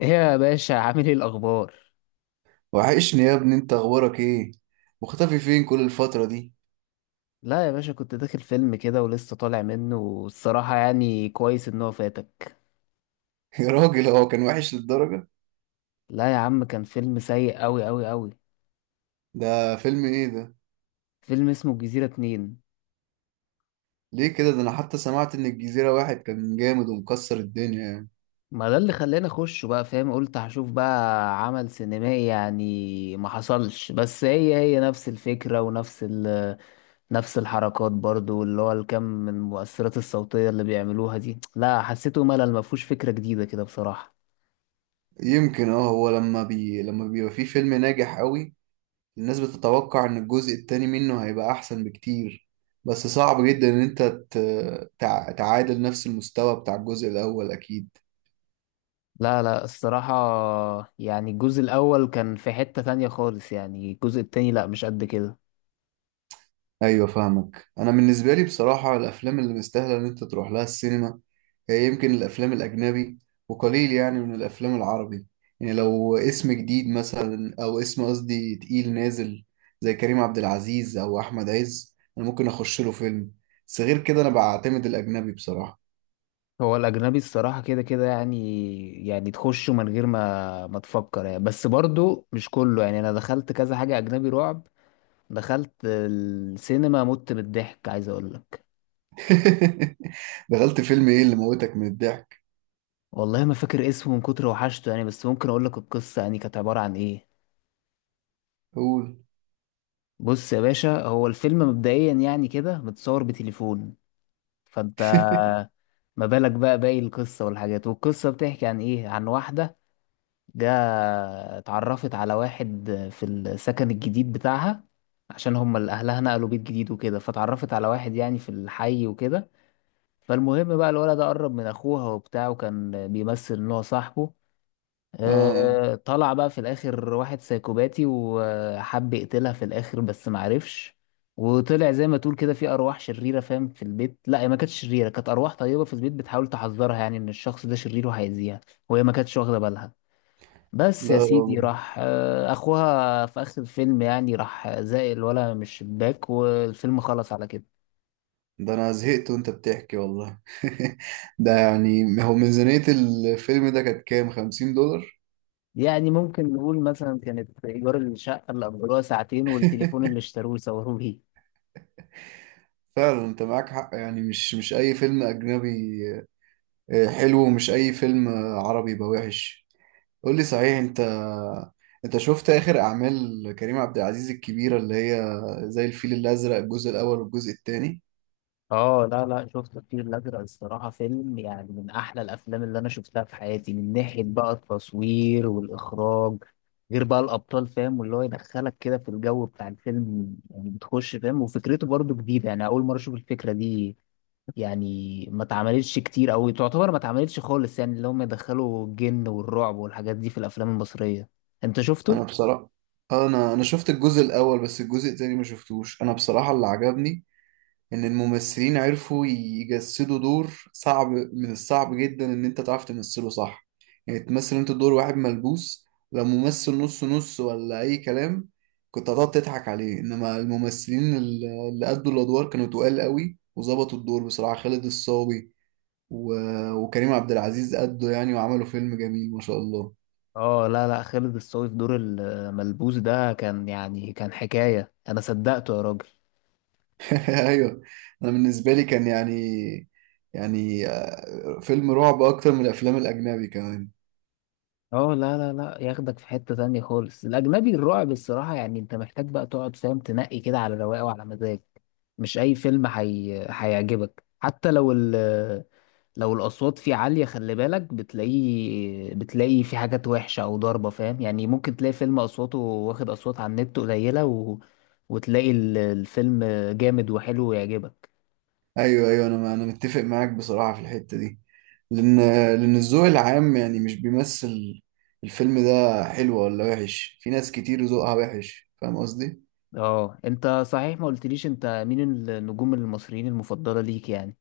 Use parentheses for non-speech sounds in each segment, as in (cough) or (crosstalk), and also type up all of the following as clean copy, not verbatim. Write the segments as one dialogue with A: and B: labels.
A: ايه يا باشا، عامل ايه الاخبار؟
B: وحشني يا ابني، انت اخبارك ايه؟ مختفي فين كل الفترة دي؟
A: لا يا باشا، كنت داخل فيلم كده ولسه طالع منه، والصراحة يعني كويس ان هو فاتك.
B: (laughs) يا راجل، هو كان وحش للدرجة؟
A: لا يا عم، كان فيلم سيء اوي اوي اوي.
B: ده فيلم ايه ده؟
A: فيلم اسمه الجزيرة اتنين.
B: ليه كده؟ ده انا حتى سمعت ان الجزيرة واحد كان جامد ومكسر الدنيا يعني.
A: ما ده اللي خلاني اخشه بقى، فاهم؟ قلت هشوف بقى عمل سينمائي، يعني ما حصلش. بس هي نفس الفكرة ونفس نفس الحركات برضو، اللي هو الكم من المؤثرات الصوتية اللي بيعملوها دي، لا حسيته ملل، ما فيهوش فكرة جديدة كده بصراحة.
B: يمكن هو لما بيبقى فيه فيلم ناجح قوي، الناس بتتوقع ان الجزء التاني منه هيبقى احسن بكتير. بس صعب جدا ان انت تعادل نفس المستوى بتاع الجزء الاول اكيد.
A: لا لا، الصراحة يعني الجزء الأول كان في حتة تانية خالص، يعني الجزء التاني لا مش قد كده.
B: ايوه فاهمك. انا بالنسبه لي بصراحه، الافلام اللي مستاهله ان انت تروح لها السينما هي يمكن الافلام الاجنبي، وقليل يعني من الافلام العربي. يعني لو اسم جديد مثلا، او اسم قصدي تقيل نازل، زي كريم عبد العزيز او احمد عز، انا ممكن اخش له فيلم. بس غير كده انا بعتمد الاجنبي بصراحه.
A: هو الأجنبي الصراحة كده كده يعني. يعني تخشه من غير ما تفكر يعني، بس برضو مش كله. يعني أنا دخلت كذا حاجة أجنبي رعب، دخلت السينما مت بالضحك عايز أقول لك.
B: (laughs) دخلت فيلم ايه اللي موتك من الضحك؟
A: والله ما فاكر اسمه من كتر وحشته يعني، بس ممكن أقول لك القصة، يعني كانت عبارة عن إيه.
B: قول.
A: بص يا باشا، هو الفيلم مبدئيا يعني كده متصور بتليفون، فأنت...
B: (laughs)
A: ما بالك بقى باقي القصة والحاجات. والقصة بتحكي عن ايه؟ عن واحدة، جا، اتعرفت على واحد في السكن الجديد بتاعها، عشان هم اللي اهلها نقلوا بيت جديد وكده، فتعرفت على واحد يعني في الحي وكده. فالمهم بقى الولد ده قرب من اخوها وبتاع، وكان بيمثل ان هو صاحبه.
B: اه
A: طلع بقى في الاخر واحد سايكوباتي وحب يقتلها في الاخر بس معرفش. وطلع زي ما تقول كده في ارواح شريره، فاهم؟ في البيت. لا هي ما كانتش شريره، كانت ارواح طيبه في البيت بتحاول تحذرها، يعني ان الشخص ده شرير وهيأذيها، وهي ما كانتش واخده بالها. بس
B: لا
A: يا
B: يا
A: سيدي
B: راجل،
A: راح اخوها في اخر الفيلم يعني راح زائل الولا مش شباك، والفيلم خلص على كده.
B: ده انا زهقت وانت بتحكي والله. (laughs) ده يعني هو ميزانية الفيلم ده كانت كام، خمسين دولار؟
A: يعني ممكن نقول مثلا كانت ايجار الشقه اللي اجروها ساعتين، والتليفون اللي
B: (laughs)
A: اشتروه وصوروه بيه.
B: فعلا انت معاك حق، يعني مش اي فيلم اجنبي حلو، ومش اي فيلم عربي يبقى وحش. قول لي صحيح، انت انت شفت اخر اعمال كريم عبد العزيز الكبيرة اللي هي زي الفيل الازرق، الجزء الاول والجزء التاني؟
A: اه، لا لا، شفت الفيل الازرق، الصراحه فيلم يعني من احلى الافلام اللي انا شفتها في حياتي، من ناحيه بقى التصوير والاخراج، غير بقى الابطال، فاهم؟ واللي هو يدخلك كده في الجو بتاع الفيلم، يعني بتخش فاهم، وفكرته برضو جديده، يعني اول مره اشوف الفكره دي. يعني ما اتعملتش كتير او تعتبر ما اتعملتش خالص، يعني اللي هم يدخلوا الجن والرعب والحاجات دي في الافلام المصريه. انت
B: انا
A: شفته؟
B: بصراحة، انا شفت الجزء الاول بس الجزء التاني ما شفتوش. انا بصراحة اللي عجبني ان الممثلين عرفوا يجسدوا دور صعب، من الصعب جدا ان انت تعرف تمثله صح. يعني تمثل انت دور واحد ملبوس، لو ممثل نص نص ولا اي كلام، كنت هتقعد تضحك عليه. انما الممثلين اللي أدوا الادوار كانوا تقال قوي وظبطوا الدور بصراحة. خالد الصاوي و... وكريم عبد العزيز أدوا يعني وعملوا فيلم جميل ما شاء الله.
A: اه، لا لا، خالد الصاوي في دور الملبوس ده كان يعني كان حكايه، انا صدقته يا راجل.
B: (laughs) ايوه. انا بالنسبة لي كان يعني، يعني فيلم رعب اكتر من الافلام الاجنبي كمان.
A: اه، لا لا لا، ياخدك في حتة تانية خالص. الأجنبي الرعب الصراحة يعني أنت محتاج بقى تقعد، فاهم؟ تنقي كده على رواقه وعلى مزاج. مش أي فيلم هيعجبك، حتى لو لو الأصوات فيه عالية. خلي بالك بتلاقي في حاجات وحشة أو ضربة، فاهم؟ يعني ممكن تلاقي فيلم أصواته واخد أصوات على النت قليلة وتلاقي الفيلم جامد وحلو ويعجبك.
B: ايوه ايوه، انا متفق معاك بصراحه في الحته دي. لان، لان الذوق العام يعني مش بيمثل. الفيلم ده حلو ولا وحش؟ في ناس كتير ذوقها وحش، فاهم قصدي؟
A: اه أنت صحيح ما قلتليش، أنت مين النجوم المصريين المفضلة ليك يعني؟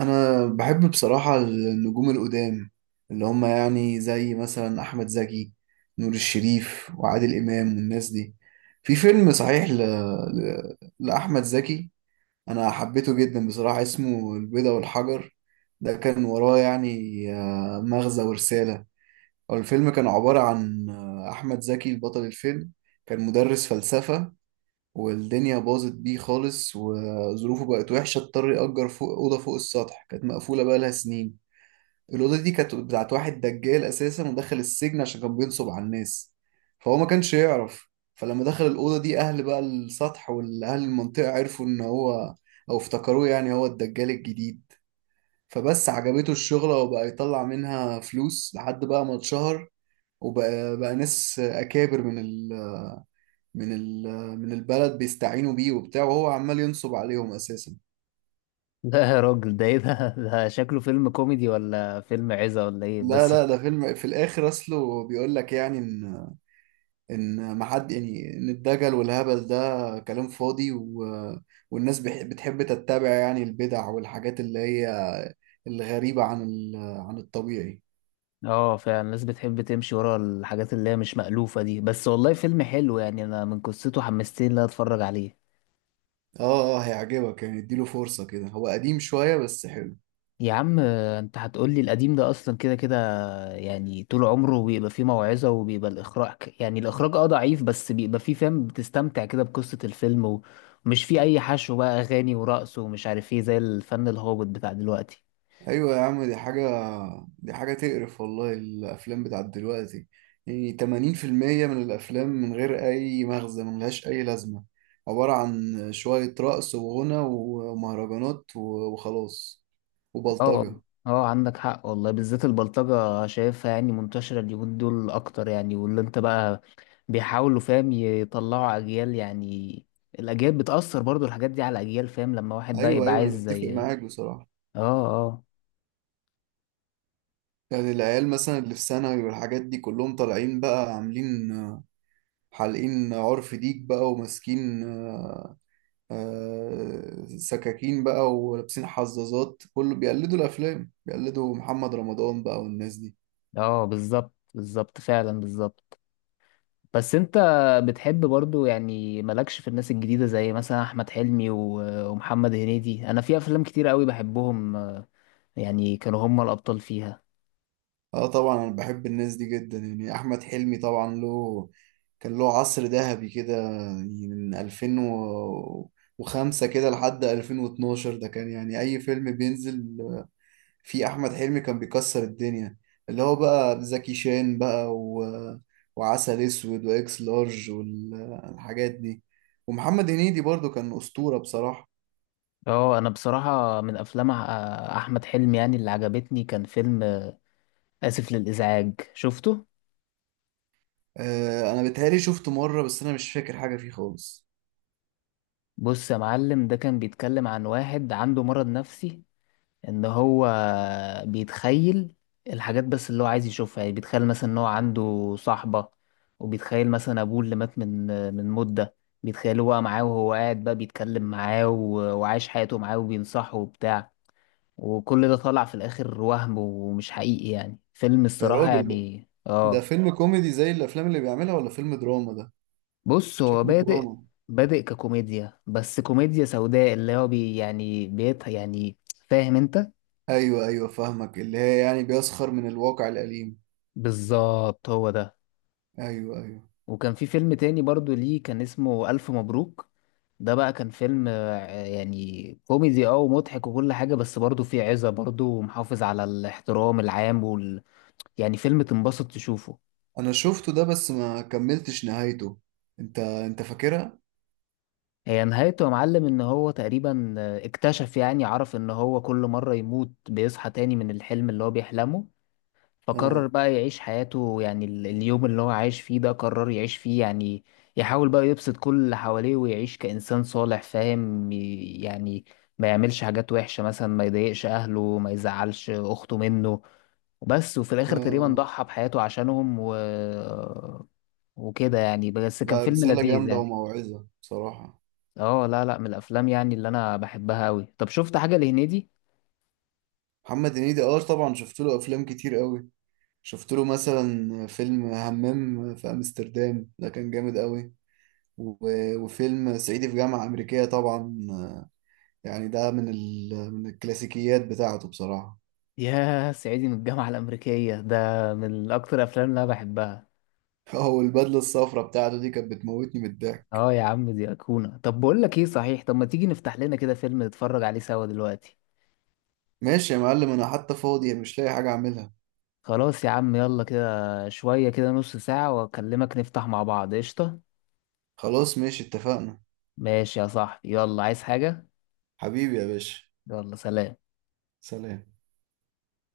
B: انا بحب بصراحه النجوم القدام، اللي هم يعني زي مثلا احمد زكي، نور الشريف، وعادل امام، والناس دي. في فيلم صحيح لاحمد زكي انا حبيته جدا بصراحه، اسمه البيضة والحجر. ده كان وراه يعني مغزى ورساله. هو الفيلم كان عبارة عن، أحمد زكي البطل الفيلم كان مدرس فلسفة، والدنيا باظت بيه خالص وظروفه بقت وحشة، اضطر يأجر فوق أوضة فوق السطح كانت مقفولة بقالها سنين. الأوضة دي كانت بتاعت واحد دجال أساسا ودخل السجن عشان كان بينصب على الناس، فهو ما كانش يعرف. فلما دخل الأوضة دي، أهل بقى السطح والأهل المنطقة عرفوا إن هو، أو افتكروه يعني هو الدجال الجديد. فبس عجبته الشغلة وبقى يطلع منها فلوس لحد بقى ما اتشهر، وبقى ناس اكابر من ال من البلد بيستعينوا بيه وبتاع، وهو عمال ينصب عليهم اساسا.
A: لا يا راجل، ده ايه ده؟ (laughs) ده شكله فيلم كوميدي ولا فيلم عزة ولا ايه
B: لا
A: بس؟
B: لا، ده فيلم في الاخر اصله بيقول لك يعني ان، ان ما حد يعني، ان الدجل والهبل ده كلام فاضي، والناس بتحب تتبع يعني البدع والحاجات اللي هي الغريبة عن ال عن الطبيعي.
A: اه فعلا، الناس بتحب تمشي ورا الحاجات اللي هي مش مألوفة دي، بس والله فيلم حلو يعني، انا من قصته حمستني ان انا اتفرج عليه.
B: اه اه، هيعجبك يعني، اديله فرصة كده، هو قديم شوية بس حلو.
A: يا عم، انت هتقولي القديم ده اصلا كده كده، يعني طول عمره بيبقى فيه موعظة، وبيبقى الاخراج يعني الاخراج ضعيف، بس بيبقى فيه فاهم بتستمتع كده بقصة الفيلم، ومش فيه اي حشو بقى، اغاني ورقص ومش عارف ايه، زي الفن الهابط بتاع دلوقتي.
B: ايوه يا عم، دي حاجه تقرف والله، الافلام بتاعت دلوقتي يعني 80% من الافلام من غير اي مغزى، ملهاش اي لازمه، عباره عن شويه رقص وغنى ومهرجانات وخلاص،
A: اه والله.
B: وبلطجه.
A: اه، عندك حق والله، بالذات البلطجة شايفها يعني منتشرة اليومين دول أكتر يعني، واللي أنت بقى بيحاولوا فاهم يطلعوا أجيال، يعني الأجيال بتأثر برضو الحاجات دي على الأجيال، فاهم؟ لما واحد بقى
B: ايوه
A: يبقى
B: ايوه انا
A: عايز
B: بتفق
A: زي
B: معاك بصراحه.
A: اه
B: يعني العيال مثلا اللي في ثانوي والحاجات دي، كلهم طالعين بقى عاملين حالقين عرف ديك بقى، وماسكين سكاكين بقى، ولابسين حظاظات، كله بيقلدوا الافلام، بيقلدوا محمد رمضان بقى والناس دي.
A: اه، بالظبط بالظبط فعلا بالظبط. بس أنت بتحب برضو يعني مالكش في الناس الجديدة زي مثلا أحمد حلمي ومحمد هنيدي؟ أنا في أفلام كتير قوي بحبهم، يعني كانوا هم الأبطال فيها.
B: اه طبعا، انا بحب الناس دي جدا، يعني احمد حلمي طبعا له، كان له عصر ذهبي كده يعني، من 2005 كده لحد 2012، ده كان يعني اي فيلم بينزل في احمد حلمي كان بيكسر الدنيا. اللي هو بقى زكي شان بقى وعسل اسود واكس لارج والحاجات دي. ومحمد هنيدي برضو كان اسطورة بصراحة.
A: اه، انا بصراحة من افلام احمد حلمي يعني اللي عجبتني كان فيلم اسف للازعاج، شفته؟
B: انا بتهيألي شفته مرة، بس انا مش فاكر حاجة فيه خالص.
A: بص يا معلم، ده كان بيتكلم عن واحد عنده مرض نفسي، ان هو بيتخيل الحاجات بس اللي هو عايز يشوفها. يعني بيتخيل مثلا ان هو عنده صاحبة، وبيتخيل مثلا ابوه اللي مات من مدة، بيتخيل هو معاه وهو قاعد بقى بيتكلم معاه وعايش حياته معاه وبينصحه وبتاع. وكل ده طلع في الاخر وهم ومش حقيقي، يعني فيلم
B: يا
A: الصراحة
B: راجل،
A: يعني
B: ده
A: اه
B: فيلم كوميدي زي الافلام اللي بيعملها ولا فيلم دراما ده؟
A: بص، هو
B: شكله
A: بادئ
B: دراما.
A: بادئ ككوميديا، بس كوميديا سوداء اللي هو يعني بيت يعني، فاهم انت؟
B: ايوه ايوه فاهمك، اللي هي يعني بيسخر من الواقع الأليم.
A: بالظبط هو ده.
B: ايوه ايوه،
A: وكان في فيلم تاني برضو ليه، كان اسمه ألف مبروك. ده بقى كان فيلم يعني كوميدي ومضحك وكل حاجة، بس برضو فيه عزة برضو ومحافظ على الاحترام العام يعني فيلم تنبسط تشوفه.
B: انا شفته ده بس ما كملتش نهايته، انت فاكرها؟
A: هي نهايته يا معلم ان هو تقريبا اكتشف، يعني عرف ان هو كل مرة يموت بيصحى تاني من الحلم اللي هو بيحلمه، فقرر
B: اه
A: بقى يعيش حياته، يعني اليوم اللي هو عايش فيه ده قرر يعيش فيه، يعني يحاول بقى يبسط كل اللي حواليه ويعيش كإنسان صالح، فاهم؟ يعني ما يعملش حاجات وحشة مثلا، ما يضايقش أهله، ما يزعلش أخته منه. وبس، وفي
B: اه.
A: الآخر تقريبا
B: آه.
A: ضحى بحياته عشانهم وكده يعني، بس كان
B: لا،
A: فيلم
B: رسالة
A: لذيذ
B: جامدة
A: يعني.
B: وموعظة بصراحة.
A: اه، لا لا، من الافلام يعني اللي انا بحبها قوي. طب شفت حاجه لهنيدي؟
B: محمد هنيدي اه طبعا، شفت له افلام كتير قوي. شفت له مثلا فيلم همام في امستردام، ده كان جامد قوي. وفيلم صعيدي في جامعة أمريكية طبعا، يعني ده من الكلاسيكيات بتاعته بصراحة.
A: يا صعيدي من الجامعه الامريكيه ده من اكتر الافلام اللي انا بحبها.
B: (laughs) هو البدلة الصفراء بتاعته دي كانت بتموتني من الضحك.
A: اه يا عم، دي ايقونه. طب بقول لك ايه صحيح، طب ما تيجي نفتح لنا كده فيلم نتفرج عليه سوا دلوقتي؟
B: ماشي يا معلم، أنا حتى فاضي مش لاقي حاجة أعملها.
A: خلاص يا عم، يلا كده شويه كده، نص ساعه واكلمك نفتح مع بعض قشطه.
B: خلاص ماشي، اتفقنا.
A: ماشي يا صاحبي، يلا عايز حاجه؟
B: حبيبي يا باشا.
A: يلا سلام.
B: سلام.